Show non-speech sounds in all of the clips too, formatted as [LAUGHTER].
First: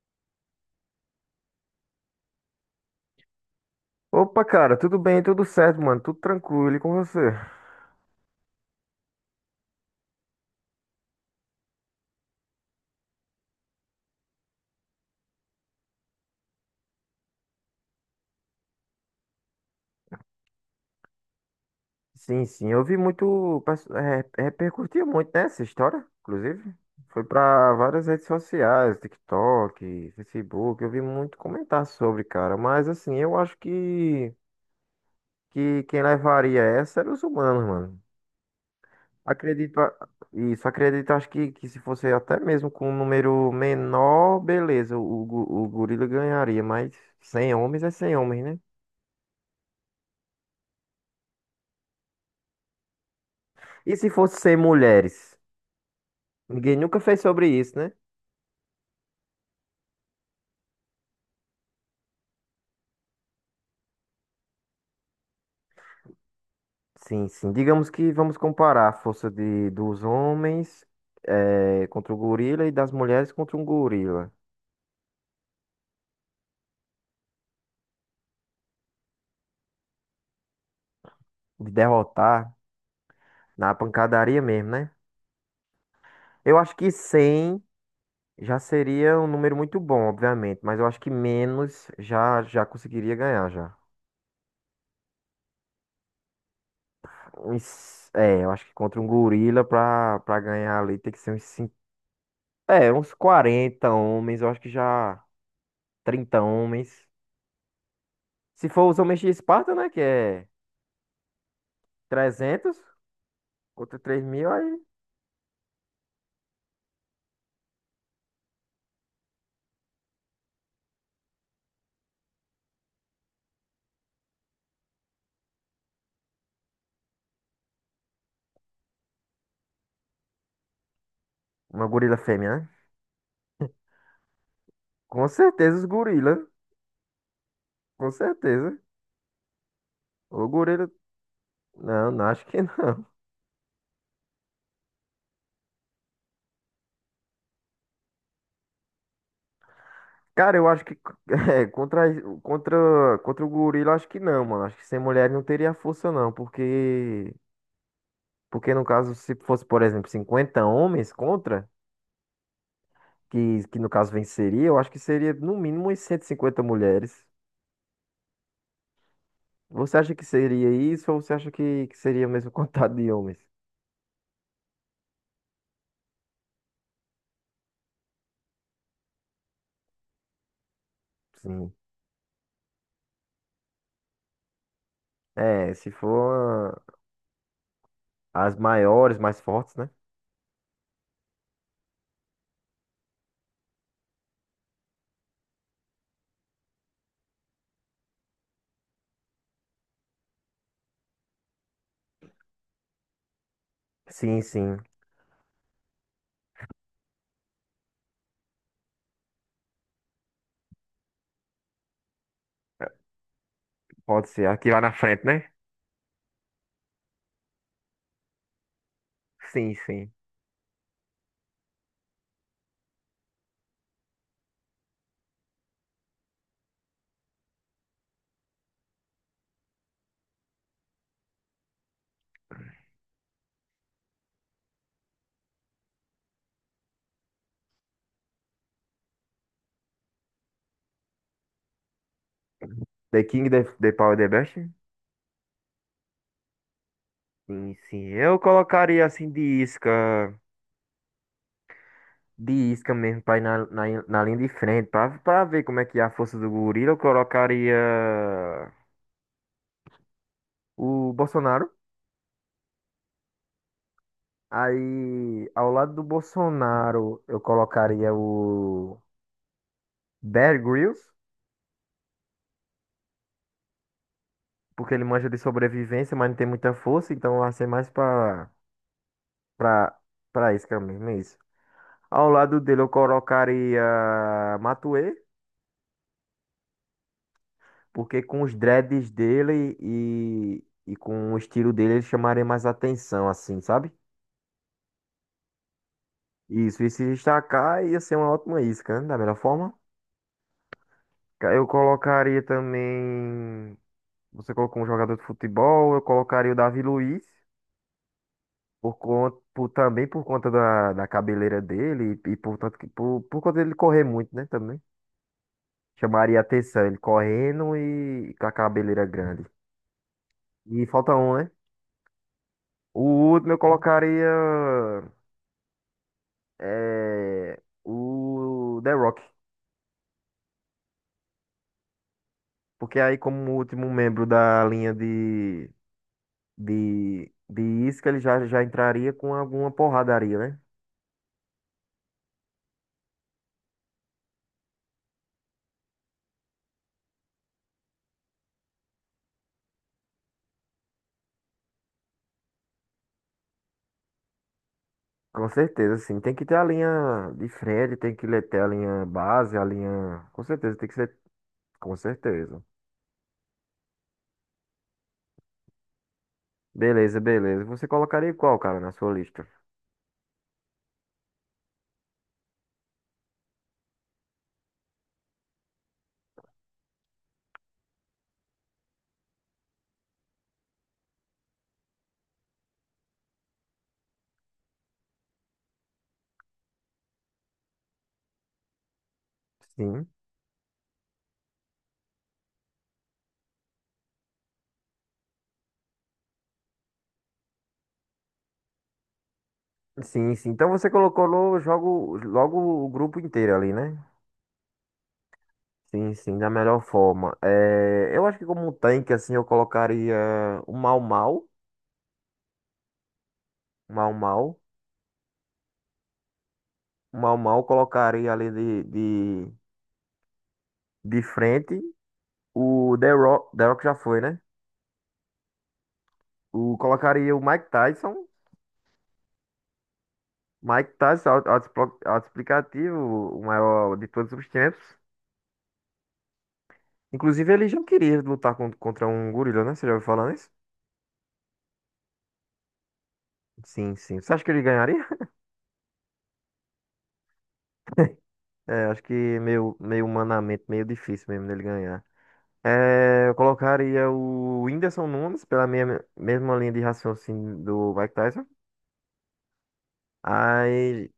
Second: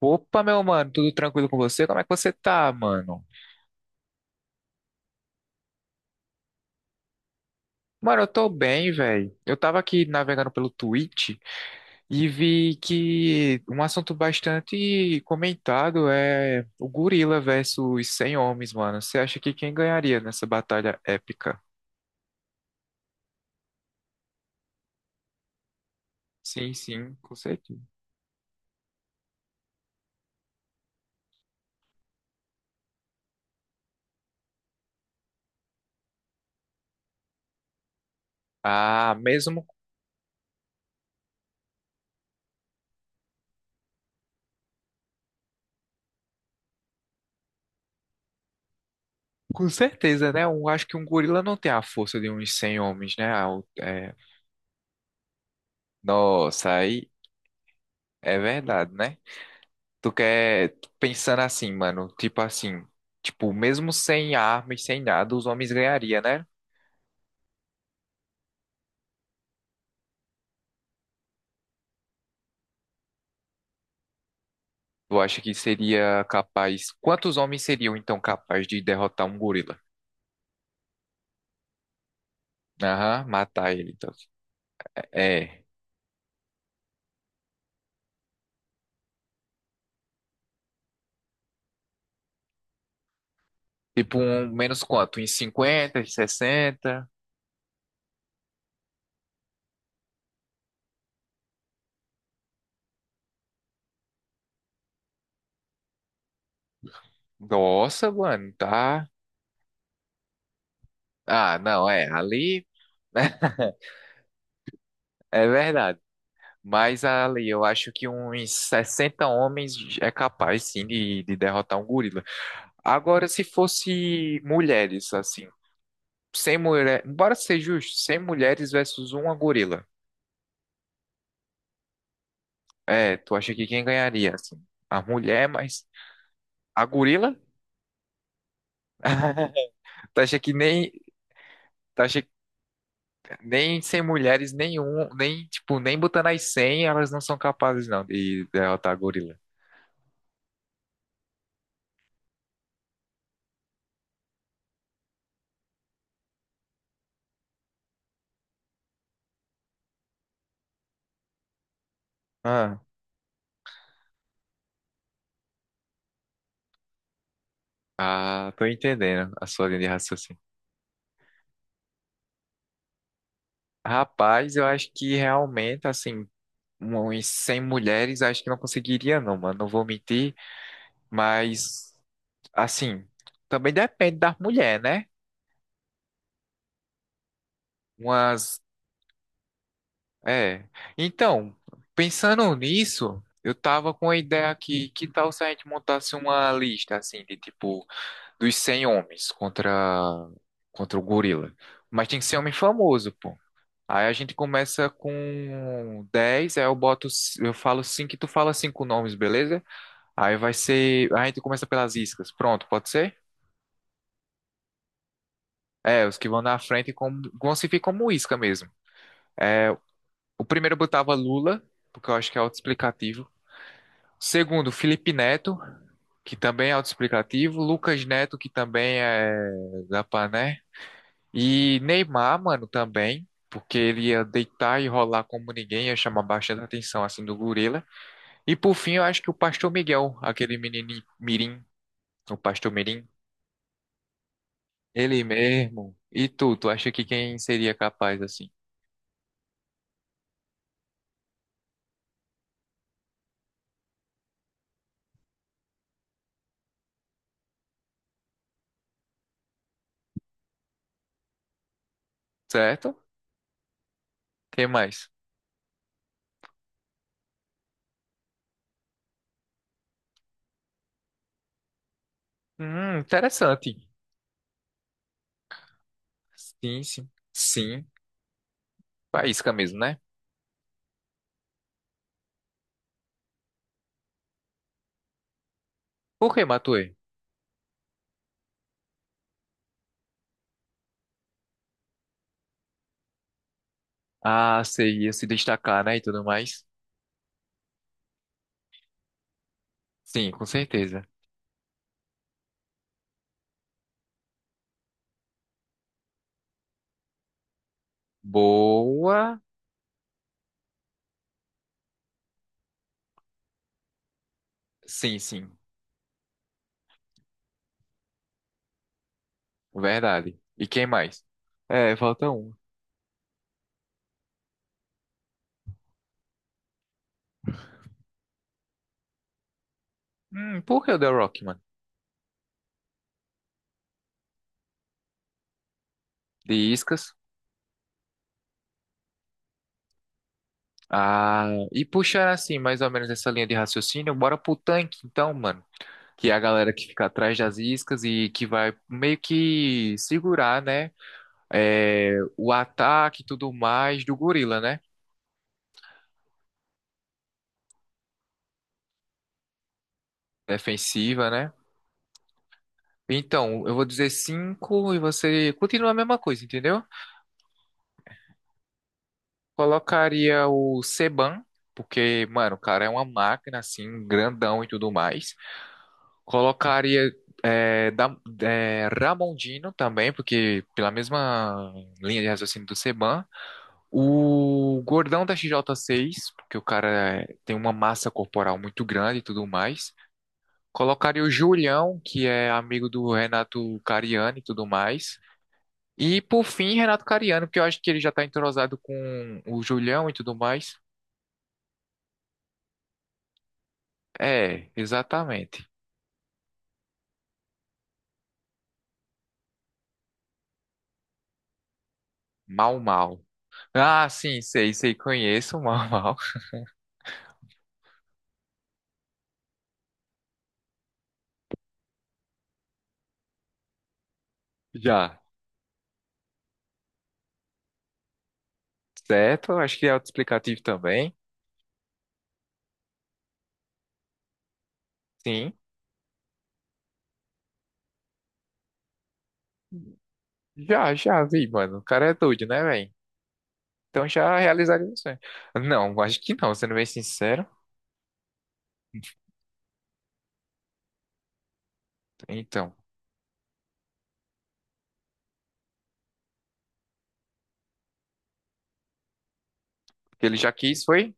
Opa, meu mano, tudo tranquilo com você? Como é que você tá, mano? Opa, cara, tudo bem, tudo certo, mano, tudo tranquilo e com você? Mano, eu tô bem, velho. Eu tava aqui navegando pelo Twitch e vi que um assunto bastante comentado é o gorila versus 100 homens, mano. Você acha que quem ganharia nessa batalha épica? Sim, sim, eu vi muito, é, repercutiu muito, né, essa história, Sim, inclusive. sim, Foi com pra certeza. várias redes sociais, TikTok, Facebook, eu vi muito comentar sobre, cara, mas assim, que quem levaria essa era os humanos, mano. Ah, mesmo Acredito, isso, acredito, que se fosse até mesmo com um número menor, beleza, o gorila ganharia, mas 100 homens é 100 homens, né? com certeza, né? Eu acho que um gorila não tem a força de uns 100 homens, né? Ah, E se fosse 100 mulheres? Nossa, Ninguém nunca aí fez sobre isso, né? é verdade, né? Tu quer pensando assim, mano, tipo assim, tipo, mesmo sem arma e sem nada, os homens ganhariam, né? Sim, sim. Digamos que vamos comparar a força dos homens contra o gorila e das mulheres contra um gorila. Tu acha que seria capaz? Quantos homens seriam então capazes de derrotar um gorila? De derrotar Aham, matar na ele, então. pancadaria mesmo, né? É. Eu acho que 100 já seria um número muito bom, obviamente. Mas eu acho que menos já conseguiria ganhar, já. Tipo, um menos quanto? Em 50 em 60? É, eu acho que contra um gorila pra ganhar ali tem que ser uns 5, é, uns 40 homens. Eu acho que já 30 homens. Nossa, mano, Se for os tá. homens de Esparta, né? Que é... Ah, não, é. Ali. 300 [LAUGHS] contra 3000, aí. É verdade. Mas ali, eu acho que uns 60 homens é capaz, sim, de derrotar um gorila. Agora, se fosse mulheres, assim, sem mulher, bora ser justo, 100 mulheres versus uma gorila. Uma gorila fêmea, né? É, tu acha que quem ganharia, assim? A Com mulher, certeza os mas gorila. a gorila? Com certeza. [LAUGHS] Tu acha O que gorila. nem, tu Não, acha não, acho que não. [LAUGHS] Nem sem mulheres nenhum, nem, tipo, nem botando as 100, elas não são capazes, não, de derrotar a gorila. Cara, eu acho que [LAUGHS] é, contra, contra o gorila, acho que não, mano. Acho que sem mulher não teria força, não. Porque no caso, se fosse, por exemplo, 50 homens contra, Ah, que no caso venceria, eu acho que seria no mínimo umas 150 mulheres. ah, tô entendendo a sua linha de Você acha que raciocínio. seria isso ou você acha que seria o mesmo [LAUGHS] contado de homens? Rapaz, eu acho que realmente, assim, uns 100 mulheres, acho que não conseguiria, não, mano. Não vou mentir, Sim. mas, assim, também depende da mulher, né? É, se for as Umas maiores, mais fortes, né? É. Então, pensando nisso, eu tava com a ideia aqui, que tal se a gente montasse uma lista assim de tipo dos 100 homens contra o gorila. Mas tem que ser homem famoso, pô. Aí a gente Sim, sim. começa com 10, aí eu boto, eu falo 5, e tu fala cinco nomes, beleza? Aí vai ser, a gente começa pelas iscas. Pronto, pode ser? Pode ser. Aqui lá na frente, né? É, os que vão na frente como, vão se vir como isca mesmo. É, Sim, sim. o primeiro eu botava Lula, porque eu acho que é auto Segundo, Felipe Neto, que também é autoexplicativo. Lucas Neto, que também é da Pané. E Neymar, mano, também. Porque ele ia deitar e rolar como ninguém, ia chamar bastante atenção, assim, do gorila. E por fim, eu acho que o Pastor Miguel, aquele menino mirim, o Pastor Mirim, The King, the Power, the Best? ele mesmo. E tu acha que quem seria Sim, sim. capaz, Eu assim? colocaria assim de isca mesmo, pra ir na linha de frente, pra ver como é que é a força do gorila. Eu colocaria o Bolsonaro. Certo? Quem mais? Aí, ao lado do Bolsonaro, eu colocaria o Bear Grylls, Interessante. porque ele manja de sobrevivência, mas não tem muita Sim, sim. força, então vai ser Sim. mais pra Faísca mesmo, Pra, né? pra isca mesmo, é isso. Ao lado dele eu colocaria Matuê, Por que, Matuê? porque com os dreads dele e com o estilo dele ele chamaria mais atenção, assim, sabe? Ah, sei, ia se destacar, né, e tudo mais. Isso, e se destacar ia ser uma ótima isca, né? Da melhor forma. Sim, com certeza. Eu colocaria também. Você colocou um jogador de futebol, eu colocaria o Davi Luiz, Boa. por, também por conta da cabeleira dele e por, por conta dele correr muito, né? Também. Sim, sim, Chamaria atenção, ele correndo e com a cabeleira grande. verdade. E quem E falta mais? um, né? É, falta um. O último eu colocaria é, o The Rock. Por que o The Rock, mano? Porque aí, como último membro da linha De Iscas. De isca, já entraria com alguma porradaria, né? Ah, e puxar assim, mais ou menos essa linha de raciocínio, bora pro tanque, então, mano. Que é a galera que fica atrás das iscas e que vai meio que segurar, né? É, o ataque e tudo mais do gorila, né? Com certeza, sim. Tem que ter a linha de frente, tem que ter a linha base, a linha. Com certeza, tem que ser. Defensiva, né? Com certeza. Então, eu vou dizer cinco e você continua a mesma coisa, entendeu? Beleza, beleza. Você colocaria qual, cara, na sua lista? Colocaria o Seban, porque, mano, o cara é uma máquina, assim, grandão e tudo mais. Colocaria Ramondino também, porque pela mesma linha de raciocínio do Seban. O gordão da XJ6, porque o cara tem uma massa corporal muito grande e tudo mais. Sim. Colocaria o Julião, que é amigo do Renato Cariani e tudo mais. E por fim, Renato Cariano, que eu acho que ele já tá entrosado com o Julião e tudo Sim, sim. Então mais. você colocou jogo, logo o grupo inteiro ali, né? É, exatamente. Sim, sim, da melhor forma. É, eu acho que como um tanque, assim, eu colocaria o Mau Mau. Mal, mal. Ah, Mau sim, Mau. sei, sei, conheço o mal, mal. [LAUGHS] O Mau Mau eu colocaria ali de, de frente. O The Rock, The Rock já foi, né? Já. O, colocaria o Mike Tyson. Certo? Acho que é autoexplicativo Mike também. Tyson, autoexplicativo, o maior de todos os tempos. Sim. Inclusive, ele já queria lutar contra um gorila, né? Você já ouviu falar nisso? Já, já vi, mano. O cara é doido, né, velho? Sim, Então sim. Você já acha que ele realizaria o ganharia? sonho. Não, acho que não, sendo bem sincero. É, acho que meio, meio humanamente, meio difícil mesmo dele ganhar. Então, É, eu colocaria o Whindersson Nunes pela minha, mesma linha de raciocínio do Mike Tyson. ele já quis, Aí. foi?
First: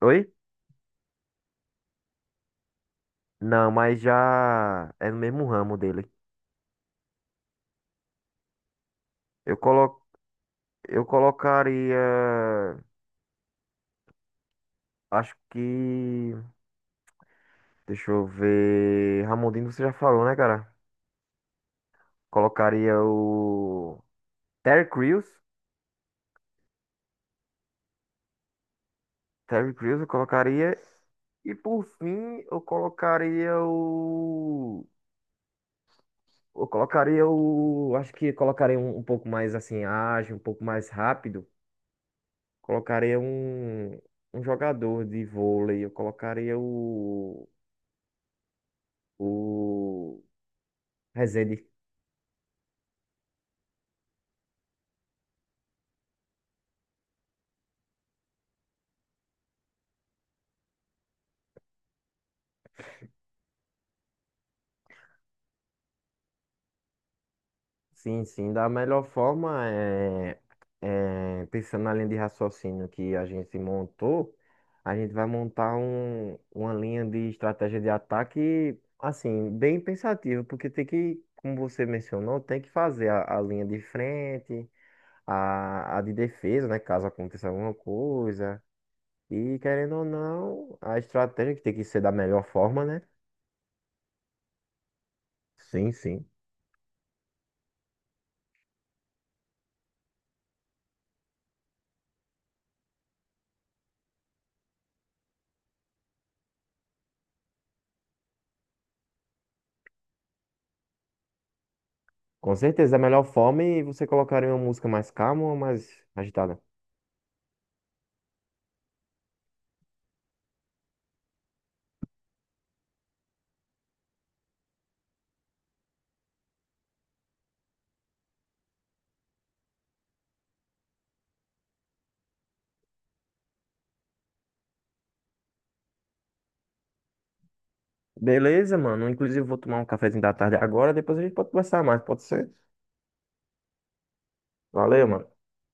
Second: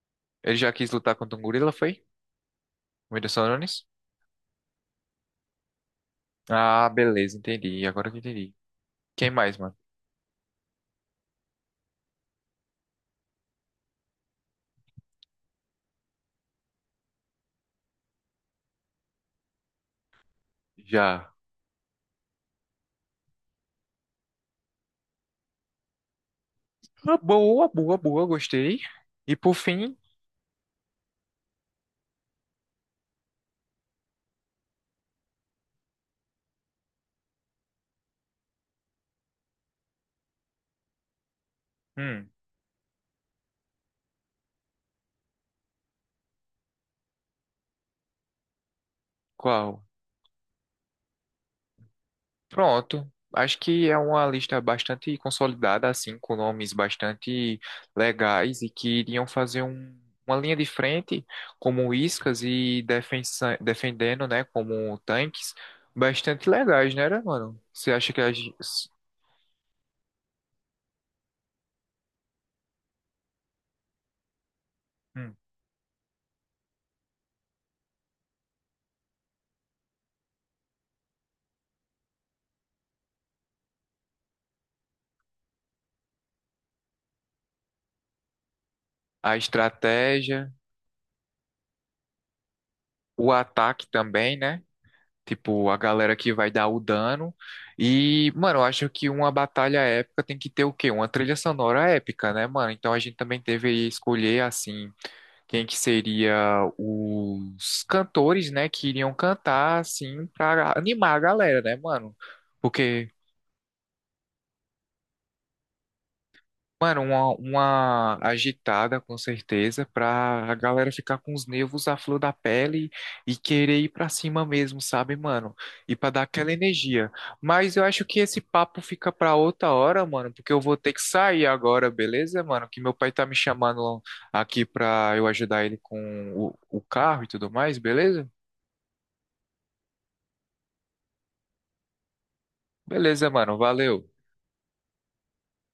Oi? Ele já quis lutar contra um gorila, foi? O Whindersson Não, Nunes? mas já é no mesmo ramo dele. Ah, beleza, entendi. Agora que eu entendi. Quem mais, Eu mano? colo, eu colocaria. Acho que. Deixa eu ver. Ramondino, você já falou, né, cara? Já. Colocaria o. Terry Crews. Uma boa, boa, boa, gostei. E por Terry fim, Crews eu colocaria. E por fim, eu colocaria o. Eu colocaria o. Acho que colocaria um pouco mais assim, ágil, um pouco mais rápido. hum, Colocaria um jogador de vôlei. Eu colocaria o. qual? O. Rezende. Pronto. Acho que é uma lista bastante consolidada, assim, com nomes bastante legais e que iriam fazer uma linha de frente como iscas e defendendo, né, como tanques, bastante legais, né, mano? Você acha que Sim, sim, da melhor forma é, é, pensando na linha de raciocínio que a gente montou, a gente vai hum, montar uma linha de estratégia de ataque, assim, bem pensativa, porque tem que, como você mencionou, tem que fazer a linha de frente, a de defesa, né, caso aconteça alguma coisa, a e querendo ou estratégia, não, a estratégia que tem que ser da melhor forma, né? o ataque também, né? Tipo, a Sim, galera sim. que vai dar o dano. E, mano, eu acho que uma batalha épica tem que ter o quê? Uma trilha sonora épica, né, mano? Então a gente também teve aí escolher, assim, quem que seria os cantores, né, que iriam cantar, assim, pra animar a galera, né, mano? Com certeza, da Porque melhor forma, e você colocaria uma música mais calma ou mais agitada? Mano, uma agitada, com certeza, pra a galera ficar com os nervos à flor da pele e querer ir pra cima mesmo, sabe, mano? E pra dar aquela energia. Mas eu acho que esse papo fica pra outra hora, mano, porque eu vou ter que sair agora, beleza, mano? Que meu pai tá me chamando aqui pra eu ajudar ele com o carro e tudo mais, beleza? Beleza, mano. Inclusive, vou tomar um cafezinho da tarde agora. Depois a gente pode conversar mais, pode ser? Beleza, mano, valeu. Valeu, mano.